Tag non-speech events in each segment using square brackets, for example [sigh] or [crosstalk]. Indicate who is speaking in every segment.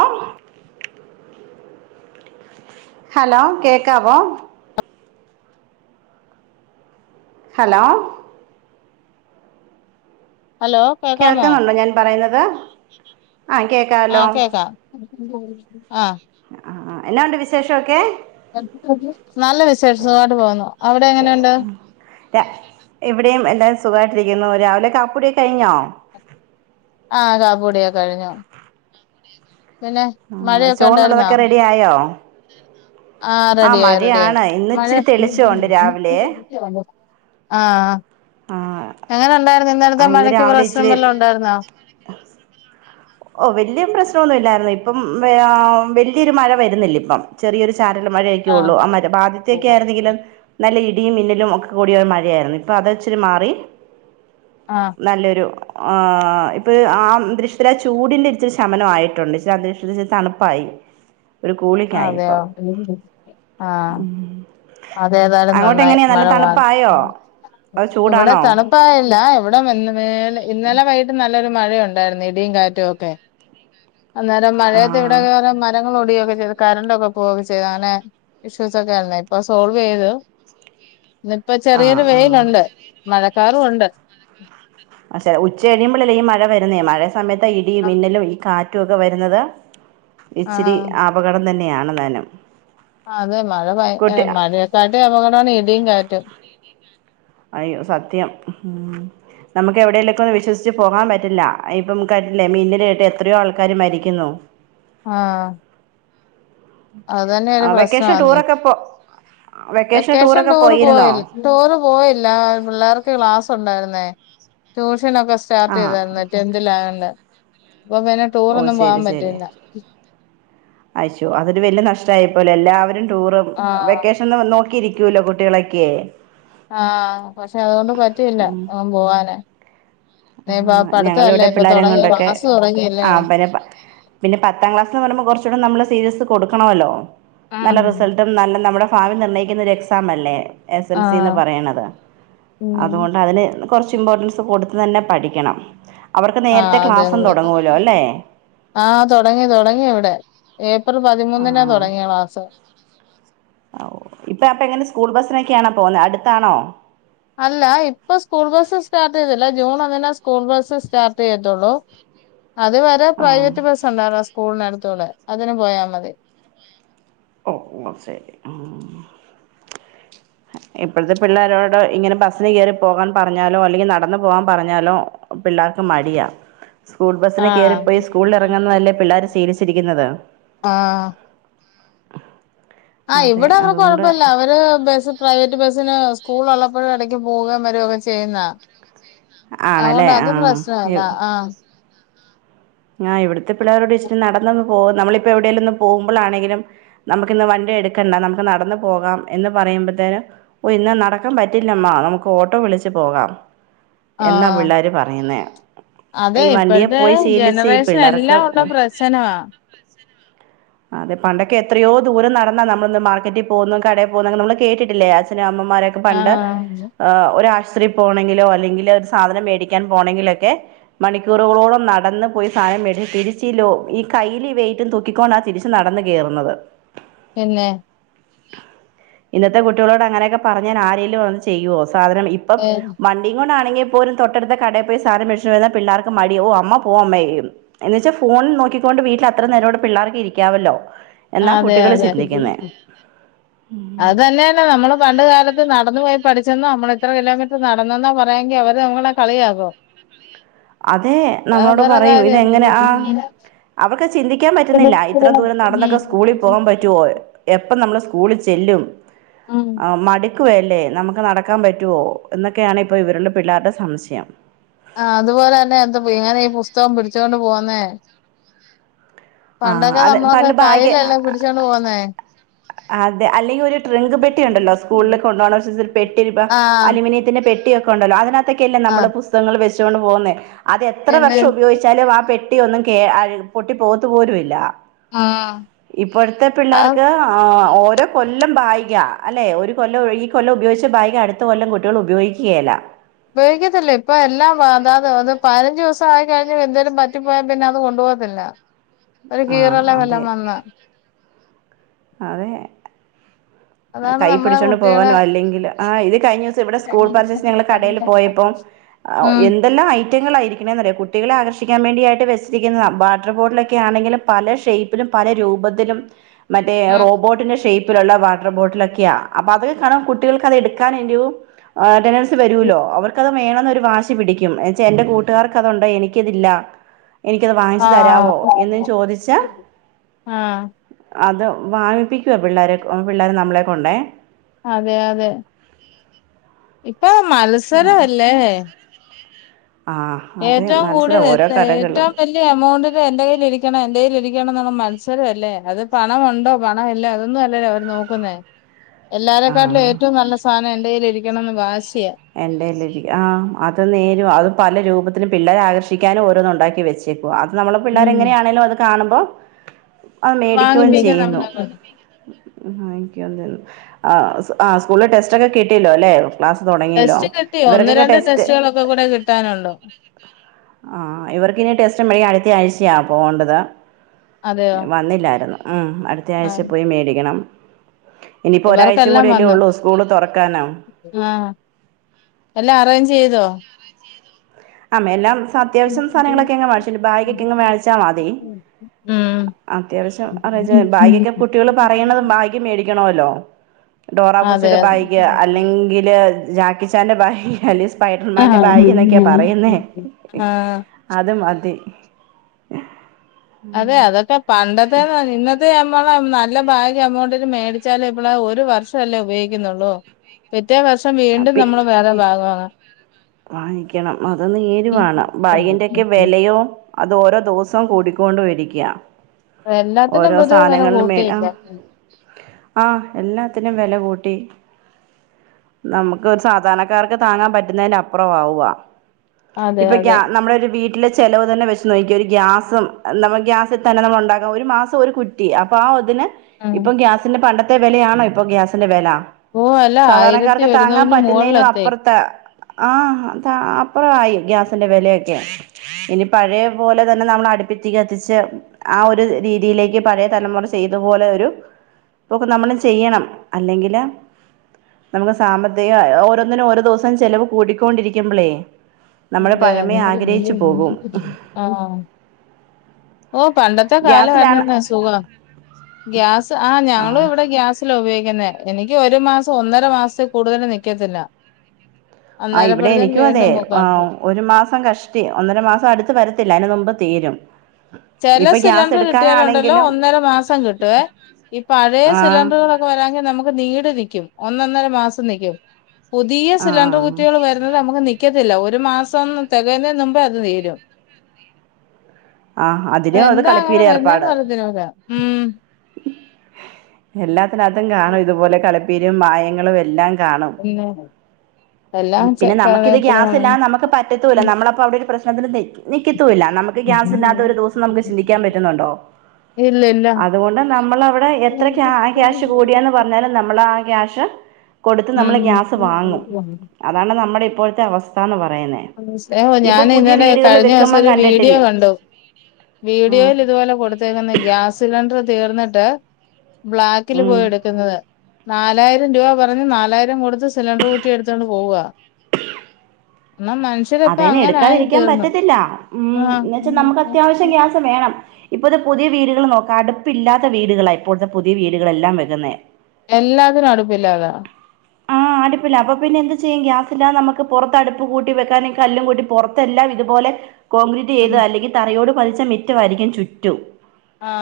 Speaker 1: ആ ഹലോ കേക്കാവോ hello
Speaker 2: hello കേക്കാമോ
Speaker 1: കേൾക്കുന്നുണ്ടോ ഞാൻ പറയുന്നത് ആഹ് കേക്കാലോ
Speaker 2: ആഹ് കേക്കാം [unintelligible] ആഹ്
Speaker 1: ആ എന്നാ ഉണ്ട് വിശേഷമൊക്കെ
Speaker 2: നല്ല വിശേഷം സുഗായിട്ട് പോന്നു അവിടെ എങ്ങനെയുണ്ട്
Speaker 1: രിക്കുന്നു രാവിലെ കാപ്പൂടിയൊക്കെ കഴിഞ്ഞോ
Speaker 2: ആഹ കാപ്പൂടിയാ കഴിഞ്ഞോ പിന്നെ മഴയൊക്കെ ഉണ്ടായിരുന്നോ
Speaker 1: ചോറിനുള്ളതൊക്കെ റെഡി ആയോ
Speaker 2: ആഹ
Speaker 1: ആ
Speaker 2: റെഡി ആയി റെഡി ആയി
Speaker 1: മഴയാണ് ഇന്ന്
Speaker 2: മഴ
Speaker 1: ഇച്ചിരി
Speaker 2: [inaudible]
Speaker 1: തെളിച്ചമുണ്ട് രാവിലെ
Speaker 2: ആഹ്
Speaker 1: ആ
Speaker 2: എങ്ങനെ ഉണ്ടായിര്ന്ന
Speaker 1: ആ
Speaker 2: ഇന്നലത്തെ
Speaker 1: ഇന്ന്
Speaker 2: മഴക്ക്
Speaker 1: രാവിലെ
Speaker 2: പ്രശം വല്ലാം
Speaker 1: ഇച്ചിരി
Speaker 2: ഉണ്ടായിരുന്നോ
Speaker 1: ഓ വലിയ പ്രശ്നംന്നുല്ലായിരുന്നു ഇപ്പം വലിയൊരു മഴ വരുന്നില്ല ഇപ്പം ചെറിയൊരു ചാറ്റല് മഴയൊക്കെ ഒള്ളൂ
Speaker 2: ആഹ്
Speaker 1: ആദ്യത്തെക്കെ ആരുന്നങ്കിലോ നല്ല ഇടി ട മിന്നലും ഒക്കെ കൂടിയ മഴയായിരുന്നു ഇപ്പൊ അത്ച്ചിരി മാറി
Speaker 2: ആഹ്
Speaker 1: നല്ലൊരു ആ ഇപ്പ ആ ദൃശ ചൂടിന്റെ ഇചിരി ശമനം ആയിട്ടുണ്ട് അന്തീക്ഷ തണുപ്പായി ഒരു കൂളിംഗ് ആയി
Speaker 2: അതെയോ
Speaker 1: ഇപ്പം
Speaker 2: ആ അത ഏതായാലും
Speaker 1: അങ്ങോട്ട്
Speaker 2: നന്നായി
Speaker 1: എങ്ങനെയാ നല്ല
Speaker 2: മഴ മാ
Speaker 1: തണുപ്പായോ അത്
Speaker 2: ഇവിടെ
Speaker 1: ചൂടാണോ
Speaker 2: തണുപ്പായില്ല ഇവിടെ ഇന്നലെ വൈകിട്ട് നല്ലൊരു മഴയ ഉണ്ടായിരുന്നു ഇടിയും കാറ്റും ഒക്കെ അന്നേരം
Speaker 1: ആ
Speaker 2: മഴയത്ത് ഇവിടെ വേറെ മരങ്ങളൾോടിയയൊക്കെ ചെയ്ത കറണ്ട്ക്കെ പോവുകെ ചെയ്താനെ അങ്ങനെ ഇഷ്യൂസ് ഒക്കെ ഉണ്ടായിരുന്നു ആ സോൾവയത് ഇപ്പൊ
Speaker 1: ആ
Speaker 2: ചെറിയൊരു
Speaker 1: ആ
Speaker 2: വെയിലുണ്ട് മഴക്കാറുംണ്ട് ഉ
Speaker 1: അ ഉച്ച കഴിയുമ്പഴല്ലേ ഈ മഴ വരുന്നേ മഴ സമയത്ത് ഇടിയും ഇിന്നലും ഈ കാ ക്കെ വരുന്നത് ഇച്ചിരി
Speaker 2: ആഹ്
Speaker 1: അപകടം തന്നെയാണ് സണദാനം
Speaker 2: അതെ മഴ പയ മഴയെക്കാട്ടിം അപകടമാണ് ഇടിയും കാറ്റും
Speaker 1: അയ്യോ സത്യം ഉ നമുക്ക് എവിടെയെലേക്ക ഒന്ന് വിശ്വസിച്ച് പോകാൻ പറ്റില്ല ഇപ്പം കണ്ടില്ലേ മീന്നൽ കേട്ട് എത്രയോ ആൾക്കാര് മരിക്കുന്നു
Speaker 2: ആഹ
Speaker 1: ആ വെക്കേഷൻ
Speaker 2: പ്രശ്നമാണ്
Speaker 1: ടൂറൊക്കെ ഇപ്പോ
Speaker 2: വെക്കേഷൻ ടൂറ് പോയി ടൂറ് പോയില്ല പിള്ളേർക്ക് ക്ലാസ് ഉണ്ടായിരുന്നെ ട ഒക്കെ സ്റ്റാർട്ട്
Speaker 1: ആ
Speaker 2: ചെയ്തെരുന്നു ടെന്ണ്ടിൽ ആയോട് ഇപ്പൊ പിന്നെ
Speaker 1: ഓ
Speaker 2: ടൂറൊന്നും പോവാൻ പറ്റില്ല
Speaker 1: അയച്ചോ അതൊരു വലിയ നഷ്ടയപ്പോലെ എല്ലാവരും ടൂറും
Speaker 2: ആഹ്
Speaker 1: വെക്കേഷൻ നോക്കിയിരിക്ക ല കുട്ടികളൊക്കെ
Speaker 2: ആഹ പക്ഷെ അതുകൊണ്ട് പറ്റില്ല പോവാൻ
Speaker 1: ആ ഞങ്ങളിവിടെ
Speaker 2: ഇപ്പൊ
Speaker 1: പിള്ളോരെ
Speaker 2: തുടങ്ങി
Speaker 1: കൊണ്ടൊക്കെ
Speaker 2: ക്ലാസ് തുടങ്ങിയല്ലേ
Speaker 1: ആ് പിന്നെ പിന്നെ പത്താം ക്ലാസ്ന്ന് പറയുമ്പോ കുറചൂടെ നമ്മള് സീരിയസ് കൊടുക്കണമല്ലോ നല്ല
Speaker 2: ആഹ്
Speaker 1: റിസൾട്ടും നല്ല നമ്മുടെ ഭാവി നിർണ്ണയിക്കുന്ന ഒരു എക്സാം അല്ലേ എസ് എൽ സിന്ന്
Speaker 2: ആഹ്
Speaker 1: പറയണത് അതുകൊണ്ട് അതിന് കൊറച്ച് ഇമ്പോർട്ടൻസ് കൊടു തന്നെ പഠിക്കണം
Speaker 2: ആഹ
Speaker 1: ക്ലാസ്സും
Speaker 2: അതെതെ
Speaker 1: തുടങ്ങുവല്ലോ അല്ലേ
Speaker 2: ആഹ തുടങ്ങി തുടങ്ങി ഇവിടെ ഏപ്രർ പതിമൂന്നിനന്
Speaker 1: ആഹ്
Speaker 2: തുടങ്ങിയ ക്ലാസ്
Speaker 1: ഇപ്പൊ അപ്പൊ എങ്ങനെ സ്കൂൾ ബസിനൊക്കെയാണോ പോുന്നത് അടുത്താണോ
Speaker 2: അല്ല ഇപ്പൊ സ്കൂൾ ബസ്സ് സ്റ്റാർട്ട് ചെയ്തില്ല ജൂൺ ഒന്നിനേ സ്കൂൾ ബസ്സ് സ്റ്റാർട്ട് ചെയ്യത്തുള്ളൂ അത് വരെ
Speaker 1: ആഹ്
Speaker 2: പ്രൈവറ്റ് ബസ് ഉണ്ടറോ സ്കൂളിനടുത്ത് ത്തോള അതിനന് പോയാ മതി
Speaker 1: ഓ ഓ ശരി ഇപ്പോഴത്തെ പിള്ളോരോട് ഇങ്ങനെ ബസിന് കയറി പോകാൻ പറഞ്ഞാലോ അല്ലെങ്കിൽ നടന്നു പോവാാൻ പറഞ്ഞാലോ പിള്ളേർക്ക് മടിയാ സ്കൂൾ ബസിനന്
Speaker 2: ആഹ്
Speaker 1: കയറിപ്പോയി സ്കൂളിൽ ഇറങ്ങുന്നതല്ലേ പിള്ളോര് ശീലിച്ചിരിക്കുന്നത്
Speaker 2: ആഹ് ആഹ്
Speaker 1: അതെ
Speaker 2: ഇവിടെ അവടെ
Speaker 1: അതുകൊണ്ട്
Speaker 2: കൊഴപ്പല്ല അവര് ബസ് പ്രൈവറ്റ് ബസ്സിന് സ്കൂൾ ഉള്ളപ്പോഴും ഇടക്ക് പോകൻ വരകയൊക്കെ ചെയ്യുന്നാ
Speaker 1: ആണല്ലേ
Speaker 2: അതുകൊണ്ട്
Speaker 1: ആ
Speaker 2: അത് പ്രശ്നമല്ല ആഹ
Speaker 1: ഞാ ഇവിടെ [inaudible] പിള്ളേോ [inaudible] ഇച്ചി നടന്ന പോ നമ്മളിപ്പോ എവിടെേലുംും പോകുമ്പോൾാണെങ്കിലും നമുക്ക്ിന്ന് വണ്ടി എടുക്കണ്ട നമുക്ക് നടന്നന്ന് പോകാം എന്ന് പറയുമ്പോഴത്തേും ഓ ഇന്ന് നടക്കാൻ പറ്റില്ലമ്മ നമുക്ക് ഓട്ടോ വിളിച്ച് പോകാം എന്നാ
Speaker 2: ആഹ്
Speaker 1: പിള്ളോര് പറയുന്നേ ഈ വണ്ടിയെ പോയി ശീലിച്ച
Speaker 2: [inaudible] പ്രവേശം എല്ലാം ഉള്ള പ്രശ്നമാ
Speaker 1: [inaudible] അതെ പണ്ടൊക്കെ എത്രയോ ദൂംന്നാ നമ്മളൊന്ന് മാർക്കറ്റിൽ പോകുന്നു കടയി പോകുന്നുെ നമ്മള് കേട്ടിട്ടില്ലേ അച്ഛനും അമ്മ മരൊക്കെ പണ്ട്
Speaker 2: ആഹ്
Speaker 1: പോണമെങ്കിലോ അല്ലെങ്കിൽ ഒരു സാധനംേടിക്കാൻ പോകണെങ്കിലൊക്കെ മണിക്കൂറുകളോളം നടന്ന് പോയി സാധനം മേടി തിരിച്ച ഈ കയ്യിൽ വെയിറ്റും തൂക്കിക്കൊണ്ട് തിരിച്ചു നടന്നു കയറുന്നത്
Speaker 2: പിന്നെ
Speaker 1: ഇന്നത്തെ കുട്ടികളോട് അങ്ങനെയൊക്കെ പറഞ്ഞാൻ ആരെങ്കിലും വന്ന് ചെയ്യുവോോ സാധനം ഇപ്പം
Speaker 2: ഏ,
Speaker 1: മണ്ടി കൊ ആണെങ്കിൽ പോലും തൊട്ടടു കടൽ പോയി സാനം മടിച്ചു വരാ പിള്ളേർക്ക് മിയോ അമ്മ പോവും അമ്മയോ എന്നന്ന് വെച്ചൽ ഫോണിൽ നോക്കിക്കൊണ്ട് വീട്ടിൽ അത്ര നേരോട് പിള്ളേർക്ക് ഇരിക്കും [inaudible] ാവല്ലോ
Speaker 2: അതെ അതെ അത് തന്നെയന്നെ നമ്മള് പണ്ട് കാലത്ത് നടന്നു പോയി പഠിച്ചെന്ന് നമ്മള് ഇത്ര കിലോമീറ്റർ നടന്നന്നാ പറയാെങ്കിൽ അവര് നങ്ങളെ കളിയകോ
Speaker 1: അതെ നമ്മളോട് പറയും
Speaker 2: കാര്യം
Speaker 1: ഇതെങ്ങനെ ആ അവർക്ക് ചിന്തിക്കാ പറ്റുന്നില്ല ഇത്രം ദൂരം നടന്നൊക്കെ സ്കൂളിൽ പോവാൻ പറ്റുമോ എപ്പം നമ്മള് സ്കൂളിൽ ചെല്ലും
Speaker 2: ഉം
Speaker 1: ആ മാടി ല്ലേ നമുക്ക് നടക്കാൻ പറ്റുവോ എന്നൊക്കെയാണ് ഇപ്പൊ ഇവരുടെ പിള്ളേരുടെ സംശയം
Speaker 2: ആഹ അതുപോലെ തന്ന എന്ത ങ്ങന ഈ പുസ്തകം പിടിച്ചൊണ്ട് പോകൻ മേ
Speaker 1: ആ അത് പണ്ട് ഭാഗ്യ
Speaker 2: പിടിച്ചോണ്ട് പോന്നേ
Speaker 1: അതെ അല്ലെങ്കിൽ ഒരു ട്രിങ്ക് പെട്ടി ഉണ്ടല്ലോ സ്കൂളിലൊക്കെ കൊണ്ടപോകണ പെട്ടി
Speaker 2: ആഹ്
Speaker 1: അലൂമിനിയത്തിന്റെ പെട്ടിയൊക്കെ കൊണ്ടല്ലോ അതിനകത്ത നമ്മള്
Speaker 2: ആഹ്
Speaker 1: പുസ്തകൾ വെ ചൊട് പോകുന്നേ അത് എത്ര
Speaker 2: പിന്നെ
Speaker 1: വർഷം ഉപയോഗിച്ചാലും ആ പെ പും പൊട്ടി കേ പോക പോലുമില്ല
Speaker 2: ആഹ്
Speaker 1: ഇപ്പോഴത്തെ പിള്ളേർക്ക് ആ ഓരോ കൊല്ലം ബാഗ്ആ അല്ലെ ഒരു കൊല്ലം ഈ കൊല്ലം ഉപയോഗിച്ച ഭാഗം അടുത്ത കൊല്ലം കുട്ടികളൾ ഉപയോഗിക്കുകയല്ല
Speaker 2: ഉപയോഗിക്കത്തില്ല ഇപ്പൊ എല്ലാം അതാത് അ പഴ അഞ്ച് ദിവസ ആയി കഴിഞ്ഞൽ എന്തേലുംറ്റി പോയാ പിന്നെ അത് കൊണ്ടുപോകത്തില്ല ഒരു
Speaker 1: ആഹ
Speaker 2: കീറലോ
Speaker 1: അതെ
Speaker 2: വല്ലോം വന്നാ
Speaker 1: അതെ
Speaker 2: അതാണ്
Speaker 1: തൈ
Speaker 2: നമ്മളെ
Speaker 1: പിടിച്ചോണ്ട്
Speaker 2: കുട്ടികളെ
Speaker 1: പോകാനോ അല്ലെങ്കിൽ ആഹ് ഇത് കഴിഞ്ഞ ദിവസം ഇവിടെ സ്കൂൾ പർച്ചൾ കടയിൽ പോയപ്പോ എ
Speaker 2: ഉം
Speaker 1: എന്തെല്ലാം ഐറ്റങ്ങളൾ ആയിരിക്കണിയ കുട്ടികളെ ആകഷ ഭക്ഷിക്കാൻ വേണ്ടിായിട്ട് വുന്ന വാട്ടർ ബോട്ടിലൊക്കെ ആണെങ്കിലും പല ഷേിലും പല രൂപത്തിലും മറ്റേ റോബോട്ടിന്റെ ഷേ്പപ്പ് പിള്ള വാണ് ബോട്ടിലൊക്കെആ അപ്പ [inaudible] കുട്ടികൾക്ക് അത് എടുക്കാനും [inaudible] വരൂല്ലോ അവർക്ക് വേണന്നരു വാശി പിടിക്കും എന്നച്ച എന്റെ കൂട്ടുകാർക്ക് അതുണ്ട് എനിക്കതില്ല എനിക്കത് വാങ്ങിച്ചച്ച്
Speaker 2: ആഹ്
Speaker 1: തരാമോ എന്നും ചോദിച്ചാൽ
Speaker 2: ആഹ്
Speaker 1: അതോ വാങ്ങിപ്പിക്കുവ പിള്ളാരരെ പിള്ളേർ നമ്മളെ കൊണ്ടേ
Speaker 2: അതെ അതെ പപ്പ മാലസര
Speaker 1: ആഹ്
Speaker 2: അല്ലേ
Speaker 1: ആഹ് അതെ
Speaker 2: ഏറ്റവും കൂടുതൽ
Speaker 1: മത്സരം ഓരോ
Speaker 2: എ
Speaker 1: കടകളും
Speaker 2: ഏറ്റവും വലിയ എമൗണ്ടില് എന്റെ കയ്യിൽ ഇരിക്കണം എന്റെ കയിൽ ഇരിക്കണം ണം എന്ന മത്സര അല്ലേ അത് പണ ഉണ്ടോ പണ അല്ല അതൊന്നും അല്ലല്ലേ അവര് നോക്കുന്നേ എല്ലാരേക്കാട്ടിലും
Speaker 1: ആഹ്
Speaker 2: ഏറ്റവും നല്ല സാധനം എന്റെ കയിൽ ഇരിക്കും ണന്ന് വാശി
Speaker 1: എന്റെല ആ അത് നേരും അതും പല രൂപത്തി ത്തിന് പിള്ളേരെ ആകർഷാനും ഓരോന്ന ഉണ്ടാക്കി വെച്ചെക്കും അ അത്മ്മള പിള്ളേ
Speaker 2: ഉം
Speaker 1: എങ്ങനെയാണേിലും അത്ണും ഒ അത് മേടിക്കുകയും
Speaker 2: വാങ്ങിപ്പിക്കാം
Speaker 1: ചെയ്യുന്നു
Speaker 2: നമ്മളെ കൊണ്ട്
Speaker 1: ഉ ആ ആ് സ്കൂളിൽ ടെസ്റ്റ് ഒക്കെ കിട്ടില്ലോ അല്ലെ ക്ലാ തൊടങ്ങീലോ
Speaker 2: ടെസ്റ്റ് കിട്ടി ഒന്ന്
Speaker 1: ഇവർക്കൊക്കെ
Speaker 2: രണ്ട്
Speaker 1: ടെസ്റ്റ്
Speaker 2: ടെസ്റ്റുകളൊക്കെ കൂടെ കിട്ടാനുള്ളൂ
Speaker 1: ആ ഇവർക്കിനി ടെസ് മെയ് അടുത്തയാഴ്ചയ പോവണ്ടത്
Speaker 2: അതെയോ
Speaker 1: വന്നില്ലായിരുന്നു
Speaker 2: ആ
Speaker 1: അടുത്തയാഴ്ച പോയി മേടിക്കണം ഇനിപ്പോ ഒരാഴ്ചയും
Speaker 2: ഇവർക്കെല്ലാം
Speaker 1: കൂടി അല്ലേ
Speaker 2: വന്നു
Speaker 1: ഒള്ളൂ സ്കൂള് തൊറക്കാന്
Speaker 2: ആ എല്ലാം അറേഞ്ച് ചെയ്തോ
Speaker 1: ആമ്മ എല്ലാം ഇപ്പം അത്യാവശ്യം സാനങ്ങളൊക്കെ ഞങ്ങ മേടിച്ചു ഇനി ബാഗ് ക്കെ ഇന്ന് മേടിച്ചാ മതി
Speaker 2: ഉം
Speaker 1: അത്യാവശ്യം അറേഞ്ച് ബാഗ് ഒക്കെ കുട്ടികള് പറയണത് ബാഗ് മേടിക്കണോല്ലോ
Speaker 2: അതെ
Speaker 1: ഡോറാബൂജ്ജിടെ ബാഗ്
Speaker 2: അതെ
Speaker 1: അല്ലെങ്കില് ജകി ചാന ബഹ ഹാലിസ് സ്പൈറ്റർമാന്റെ
Speaker 2: ആഹ്
Speaker 1: ഭഗ നിൊക്ക പറയുന്നേ
Speaker 2: ആ
Speaker 1: അതും മതി
Speaker 2: അതെ അതൊക്കെ പണ്ടത്തെ [unintelligible] ഇന്നത്തെ നമ്മള് ന നല്ല ഭാഗ്യ എമൗണ്ടിന് മേടിച്ചാല ഇപ്പോള ഒരു വർഷം അല്ലേ ഉപയോഗിക്കുന്നുള്ളൂ വർഷം വീണ്ടും നമ്മള് വേറെ ഭാഗം വാങ്ങണം
Speaker 1: വാങ്ങിക്കണം അത് നേരുവാണ് ബൈന്റെയൊക്കെ വിലയോ അത് ഓരോ ദിവസവും കൂടിക്കൊണ്ട വരിക്കും അ ഗാ
Speaker 2: എല്ലാത്തിനും
Speaker 1: ഓരോ
Speaker 2: പൊതുവെ വില
Speaker 1: സാനങ്ങളിലും മേ
Speaker 2: കൂട്ടിയില്ല
Speaker 1: ആഹ് ആ എല്ലാത്തിനും വെല കൂ ട്ടി നമുക്ക് ഒരു സാധാരണക്കാാര്ക്ക് താങ്ങാൻ പറ്റുന്നതിന് അപ്പുറം ആവവാ
Speaker 2: അതെ
Speaker 1: ഇപ്പൊക്ക
Speaker 2: അതെ
Speaker 1: നമ്മുടെ ഒരു വീട് വീട്ടിലെ ചെലവ് തന്നെ വെച്ച്ു നോക്കി ഒരു ഗ്യാസും ന ഗ്യാസിൽ തന്നെ നമ്മൾ ഉണ്ടകാം ഒരു മാസം ഒരു കുറ്റി അപ്പൊ ആ ഒതിന്
Speaker 2: ഉം
Speaker 1: ഇപ്പൊ ഗ്യാസിന്റെ പണ്ടത്തെ മത്തെ വിലയാണോ ഇപ്പോ ഗ്യാസിന്റെ വില
Speaker 2: ഓ അല്ല ആയിരത്തി
Speaker 1: സാധാരണക്കാർക്ക്
Speaker 2: ഒരു
Speaker 1: താങ്ങാൻ പറ്റുന്നതിനും അപ്പുറത്ത ആഹ് ത അ അപ്പറായി ഗ്യാസിന്റെ വിലയൊക്കെ ഇനി പഴയ പോലെ തന്നെ നമ്മൾ അടുപ്പിത്തി കത്തിച്ച് ആ ഒരു രീതിയിലേക്ക് പഴയ തലമുറ ചെയ്തുപോലെ ഒരു ഇൊക്കെ നമ്മൾ ചെയ്യണം അല്ലെങ്കില് നമക്ക് സാമ്പത്തിക ഓരോന്നിനുംഓോ ദിവസം ചെിലവ് കൂടിക്കൊണ്ടിരിക്കുമ്പോളേ
Speaker 2: അതെ അതെ ആ ഓ പണ്ടത്തെ കാല
Speaker 1: ഗ്യാസിലാണ്
Speaker 2: വാര്ണന്നെ സുഖം ഗ്യാസ് ആ ഞങ്ങള്
Speaker 1: ആഹ്
Speaker 2: ഇവിടെ ഗ്യാസിലാ ഉപയോഗി ന്നേ എനിക്ക് ഒരു മാസം ഒന്നര മാസത്തി കൂടുതല് നിക്കത്തില്ല
Speaker 1: ആ ഇവിടെ
Speaker 2: അന്നേരപ്പഴത്തേന്
Speaker 1: എനിക്കു അതെ
Speaker 2: വീണ്ടും
Speaker 1: ആ
Speaker 2: ബുക്കാണ്
Speaker 1: ഒരു മാസം കഷ്ടി ഒന്നര മാസം അട്ത്ത് വരത്തില്ല അയിന് മുമ്പ് തീരും
Speaker 2: ചെല
Speaker 1: ഇപ്പൊ ഗ്യാസ്
Speaker 2: സിലിണ്ടർ കിട്ടിയാലുണ്ടല്ലോ
Speaker 1: എടുക്കാനാണെങ്കിലും
Speaker 2: ഒന്നര മാസം കിട്ടുവേ ഈ പഴയ
Speaker 1: ആഹ്
Speaker 2: സിലിണ്ടറുകളൊക്കെ വരാങ്കി നമുക്ക് നീണ്ട് നി ഒന്നൊന്നര മാസം നിക്കും പുതിയ സിലിണ്ടർ
Speaker 1: ആഹ്
Speaker 2: കുറ്റികൾ വരുന്നത് നമുക്ക് നിക്ക ല്ലാ ഒരു മാസം തികയുന്നതിന് മുമ്പേ അത് തീരും
Speaker 1: ആഹ്
Speaker 2: ആ
Speaker 1: അതിനും അത്
Speaker 2: എന്താ അങ്ങനെ
Speaker 1: കളിപ്പീര ഏർപ്പാട്
Speaker 2: വരുന്നേന്ന് [unintelligible]
Speaker 1: എല്ലാ അതിനകത്തും കാണും ഇതുപോലെ കളിപ്പീരും വായേ നിങ്ങളു വെല്ല കാണും
Speaker 2: പിന്നെ എല്ലാം ചെ
Speaker 1: പിന്നെ നമുക്കിത് ഗ്യാസ്
Speaker 2: കാര്യത്തിലാണ്
Speaker 1: ഇല്ലാതെ നമുക്ക് പറ്റത്തുല്ല നമ്മളപ്പോ അവിടോരു പ്ര [unintelligible] നമുക്ക് ഗ്യാസ് സ് ഇല്ലാത്തൊര് ദിവസം നമുക്ക് ചിന്തിക്കാൻ പറ്റുന്നുണ്ടോ
Speaker 2: ഇല്ല ഇല്ല
Speaker 1: അതുകൊണ്ട് നമ്മളവിടെ എത്ര
Speaker 2: ഉം
Speaker 1: ക്യാ ക്യാഷ് കൂടിയാന്ന് പറഞ്ഞാലും നമ്മളാ ക്യാ അക്ഷ [inaudible] കൊടുത്ത് നമ്മള് ഗ്യാസ് വാങ്ങും അതാണ് നമ്മുടെ ഇ ഇപ്പോഴത്തെ അവസ്ഥാ
Speaker 2: ഞാൻ ഇന്നലെ കഴിഞ്ഞ ദിവസം
Speaker 1: വെക്കുമ്പം
Speaker 2: ഒരു വീഡിയോ
Speaker 1: കണ്ടിട്ടില്ലേ
Speaker 2: കണ്ടു
Speaker 1: ആഹ്
Speaker 2: വീഡിയോയിൽ ഇതുപോലെ കൊടുത്തേക്കുന്ന ഗ്യാസ് സിലിണ്ടർ തീർന്നിട്ട് ബ്ലാക്കിൽ
Speaker 1: ഉം
Speaker 2: പോയി എട്ക്ക്ന്നത്. നാ നാലായിരം രൂപ പറഞ്ഞു നാലായിരം കൊട്ത്ത് സിലിണ്ടർ കുറ്റി എട്ത്തൊണ്ട് പോവാ
Speaker 1: അതെന്നെ എട്ക്കാതിരിക്കാൻ പറ്റത്തില്ല ഉം
Speaker 2: ആഹ്
Speaker 1: എന്ന് വെച്ചാ നമുക്ക് അത്യാ പക്ഷേ ഗ്യാസ് വേണം ഇപ്പത്തെ പുതിയ വീട്കൾ നോക്ക് അട്പ്പില്ലാത്ത വീട്കളാ ഇപ്പോഴത്തെ പുതിയ വീടുകളെല്ലാം വെരുന്നേ
Speaker 2: എല്ലാത്തിനും അടുപ്പില്ലതാ
Speaker 1: ആഹ് അടുപ്പില്ല അപ്പൊ പിന്നെ എന്ത് ചെയ്യും ഗ്യാസ് ഇല്ലാതെ നമുക്ക് പൊറത്ത് അടുപ്പ് കൂട്ടി വെക്കാനും കല്ലും കൂട്ടി പുറത്തെല്ലാം ഇതുപോലെ കോൺക്രീറ്റെയ്ത് അല്ലെങ്കി തറയോട് പതിച്ച മിറ്റവായിരിക്കും ചുറ്റും
Speaker 2: ആ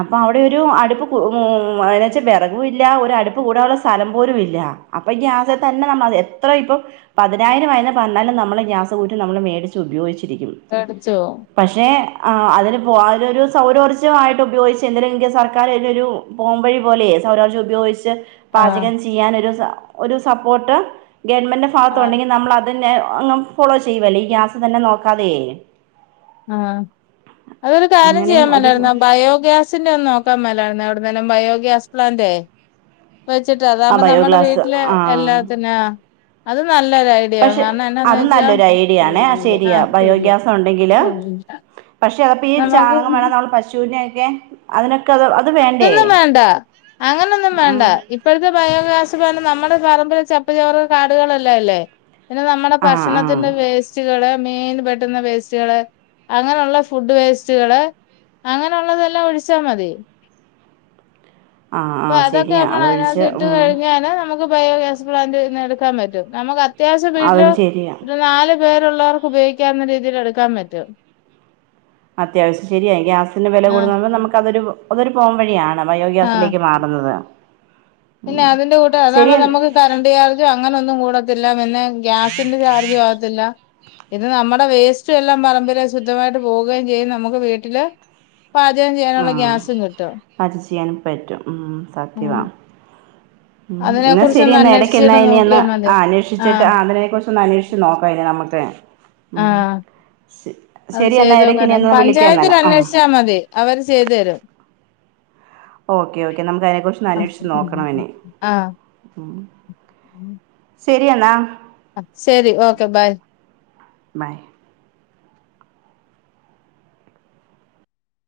Speaker 1: അപ്പൊ അവിടെ ഒരു അടുപ്പ് ഉം ന്ന് വെച്ചാ വേറകുല്ല ഒര് അട് അടുപ്പ് കൂട്ടാനുള്ള സ്ഥലം പോലും ഇല്ല അപ്പൊ ഗ്യാസെതന്നെ നമ്മള് എത്ര ഇപ്പൊ പതിനായിരം ആയന്ന് പറഞ്ഞാലും നമ്മള് ഗ്യാസ് കുറ്റി നമ്മള് മേടിച്ച് ഉപയോഗിച്ച് രിക്കും
Speaker 2: മേടിച്ചോ
Speaker 1: പക്ഷേ ആ അതിന് പോ അതിനൊരു സൗരോർജ്ജമായിട്ട് ഉപയോഗിച്ച് എന്തേലിലുംക്ക് സർക്കാർ അതിനൊരു പോംവഴി പോലെയേ സൗരോർജ്ജം ഉപയോഗിച്ച്
Speaker 2: ആഹ്
Speaker 1: പാചകം ചെയ്യാൻരു സ ഒരു സപ്പോർട്ട് ഗവൺമെൻ്റെ
Speaker 2: ആഹ്
Speaker 1: ഭാഗത്തുണ്ടെങ്കി നമ്മൾ അതിനെ അങ് ഫോളോ ചെയ്യുവല്ലേ ഈ ഗ്യാസ് തന്നെ നോക്കാതെയ്
Speaker 2: ആ അതൊരു കാര്യം
Speaker 1: അങ്ങനെയും
Speaker 2: ചെയ്യാൻ
Speaker 1: ഒരു
Speaker 2: മേലാര്ന്നോ ബയോഗ്യാസിന്റെ ഒന്ന് നോക്കാൻ മേലാര്ന്നോ എവി [inaudible] നനം ബയോ ഗ്യാസ് പ്ലാന്റ്േ വെച്ചിട്ട്
Speaker 1: ആ
Speaker 2: അതാകുമ്പോ നമ്മുടെ
Speaker 1: ബയോഗ്യാസ്
Speaker 2: വീട്ടില്
Speaker 1: ആ
Speaker 2: എല്ലാത്തിനെയ അത് നല്ലൊരു ഐഡിയ ആവും.
Speaker 1: പക്ഷെ
Speaker 2: കാരണം എന്നാന്ന്
Speaker 1: അതും
Speaker 2: വെച്ചാ
Speaker 1: നല്ലൊരു ഐഡിയ ആണേ ആ ശരിയാ ബയോഗ്യാസ ഉണ്ടെങ്കില് പക്ഷെ അപ്പോ ഈ
Speaker 2: നമുക്ക്
Speaker 1: ചാണകം വേണ നമ്മള് പശുവിന [unintelligible] അതിനൊ
Speaker 2: അതൊന്നും വേണ്ട അങ്ങനെയൊന്നും
Speaker 1: ആ
Speaker 2: വേണ്ട ഇപ്പോഴത്തെ ബയോഗ്യാസ് എന്ന് പറഞ്ഞാ നമ്മുടെ പറമ്പിലെ ചപ്പ് ചവറ് കാടുകളെല്ലാം ഇല്ലേ പിന്നെ നമ്മുടെ
Speaker 1: ആ ആ
Speaker 2: ഭക്ഷണത്തിന്റെ വേസ്റ്റുകള് മീൻ പെട്ടുന്ന വേസ്റ്റുകള് അങ്ങനെയുള്ള ഫുഡ് വേസ്റ്റുകള് അങ്ങനെയുള്ളതെല്ലാം ഒഴിച്ചാ മതി
Speaker 1: ആഹ്
Speaker 2: അപ്പൊ
Speaker 1: ആഹ്
Speaker 2: അതൊക്കെ
Speaker 1: ശരിയാ
Speaker 2: നമ്മൾ അതിനകത്ത്
Speaker 1: അതൊഴിച്ച്
Speaker 2: ഇട്ട്
Speaker 1: ഉം
Speaker 2: കഴിഞ്ഞല് നമുക്ക് ബയോഗ്യാസ് പ്ലാന്റ് ഇന്നെടുക്കാൻ പറ്റും നമുക്ക് അ അത്യാവശ്യം
Speaker 1: അതും
Speaker 2: വീട്ടിലോ
Speaker 1: ശരിയാ
Speaker 2: ഒരു നാല് പേരുള്ളവർക്ക് ഉപയോഗിക്കാവുന്ന രീതിയിൽ എടുക്കാൻ പറ്റും
Speaker 1: അത്യാവശ്യം ശരിയായി ഗ്യാസിന്റെ വില കൂടുന്നു
Speaker 2: ആഹ്
Speaker 1: നമുക്ക്തൊരു അതൊരു പോം വഴിയാണ്
Speaker 2: ആഹ്
Speaker 1: ബയോഗ്യാസിലേക്ക് മാറുന്നത്
Speaker 2: പിന്നെ
Speaker 1: ഉം
Speaker 2: അതിന്റെ കൂട്ട അതാുമ്പോ
Speaker 1: ശരിയ
Speaker 2: നമുക്ക് കറണ്ട്റ് ചാർജും അങ്ങനെ ഒന്നും കൂടത്തില്ല പിന്നെ ഗ്യാസിന്റെ ചാർജും ആകത്തില്ല ഇന്ന് നമ്മുടെ വേസ്റ്റ് എല്ലാം പറമ്പില ശുദ്ധമായിട്ട് പോവുകയും ചെയ്യും നമുക്ക് വീട്ടില് പാചകം
Speaker 1: ആ
Speaker 2: ചെയ്യാനുള്ള ഗ്യാസും കിട്ടും
Speaker 1: അത് ചെയാൻ പറ്റും ഉം
Speaker 2: ഉം
Speaker 1: സത്യവാ ഉ
Speaker 2: അതിനെ
Speaker 1: എന്നാ
Speaker 2: കുറിച്ചൊന്ന്
Speaker 1: ശെരിയന്ന് ഇടക്ക്ന്ന
Speaker 2: അന്വേഷിച്ചിട്ട് നോക്കിയാ
Speaker 1: ഇനിന്ന്
Speaker 2: മതി
Speaker 1: അന്വേഷിച്ചിട്ട്
Speaker 2: ആഹ്
Speaker 1: ആധരനെ കുുറിച്ച ഒന്ന് അന്വേഷിച്ച് നോക്കാം ഇ നമുക്ക് ഉ
Speaker 2: ആഹ്
Speaker 1: ശ
Speaker 2: അത്
Speaker 1: ശരി എന്നാ
Speaker 2: ചെയ്ത്
Speaker 1: ഇടയ്ക്ക് ഇനി
Speaker 2: നോക്കാന
Speaker 1: എന്നാ വിളിക്കാം
Speaker 2: പഞ്ചായത്തിൽ
Speaker 1: എന്നാല് ഉം
Speaker 2: അന്വേഷിച്ചാൽ മതി അവര് ചെയ്തു തരും
Speaker 1: ഓക്കെ ഓക്കെ നമുക്ക് അതിനെ കുുറിച്ച്ൊ അന്വേഷിച്ച് നോക്കണംെ
Speaker 2: ആ
Speaker 1: [inaudible] ശരിയെന്നാ
Speaker 2: ആ ശരി ഓക്കെ ബൈ
Speaker 1: ബൈ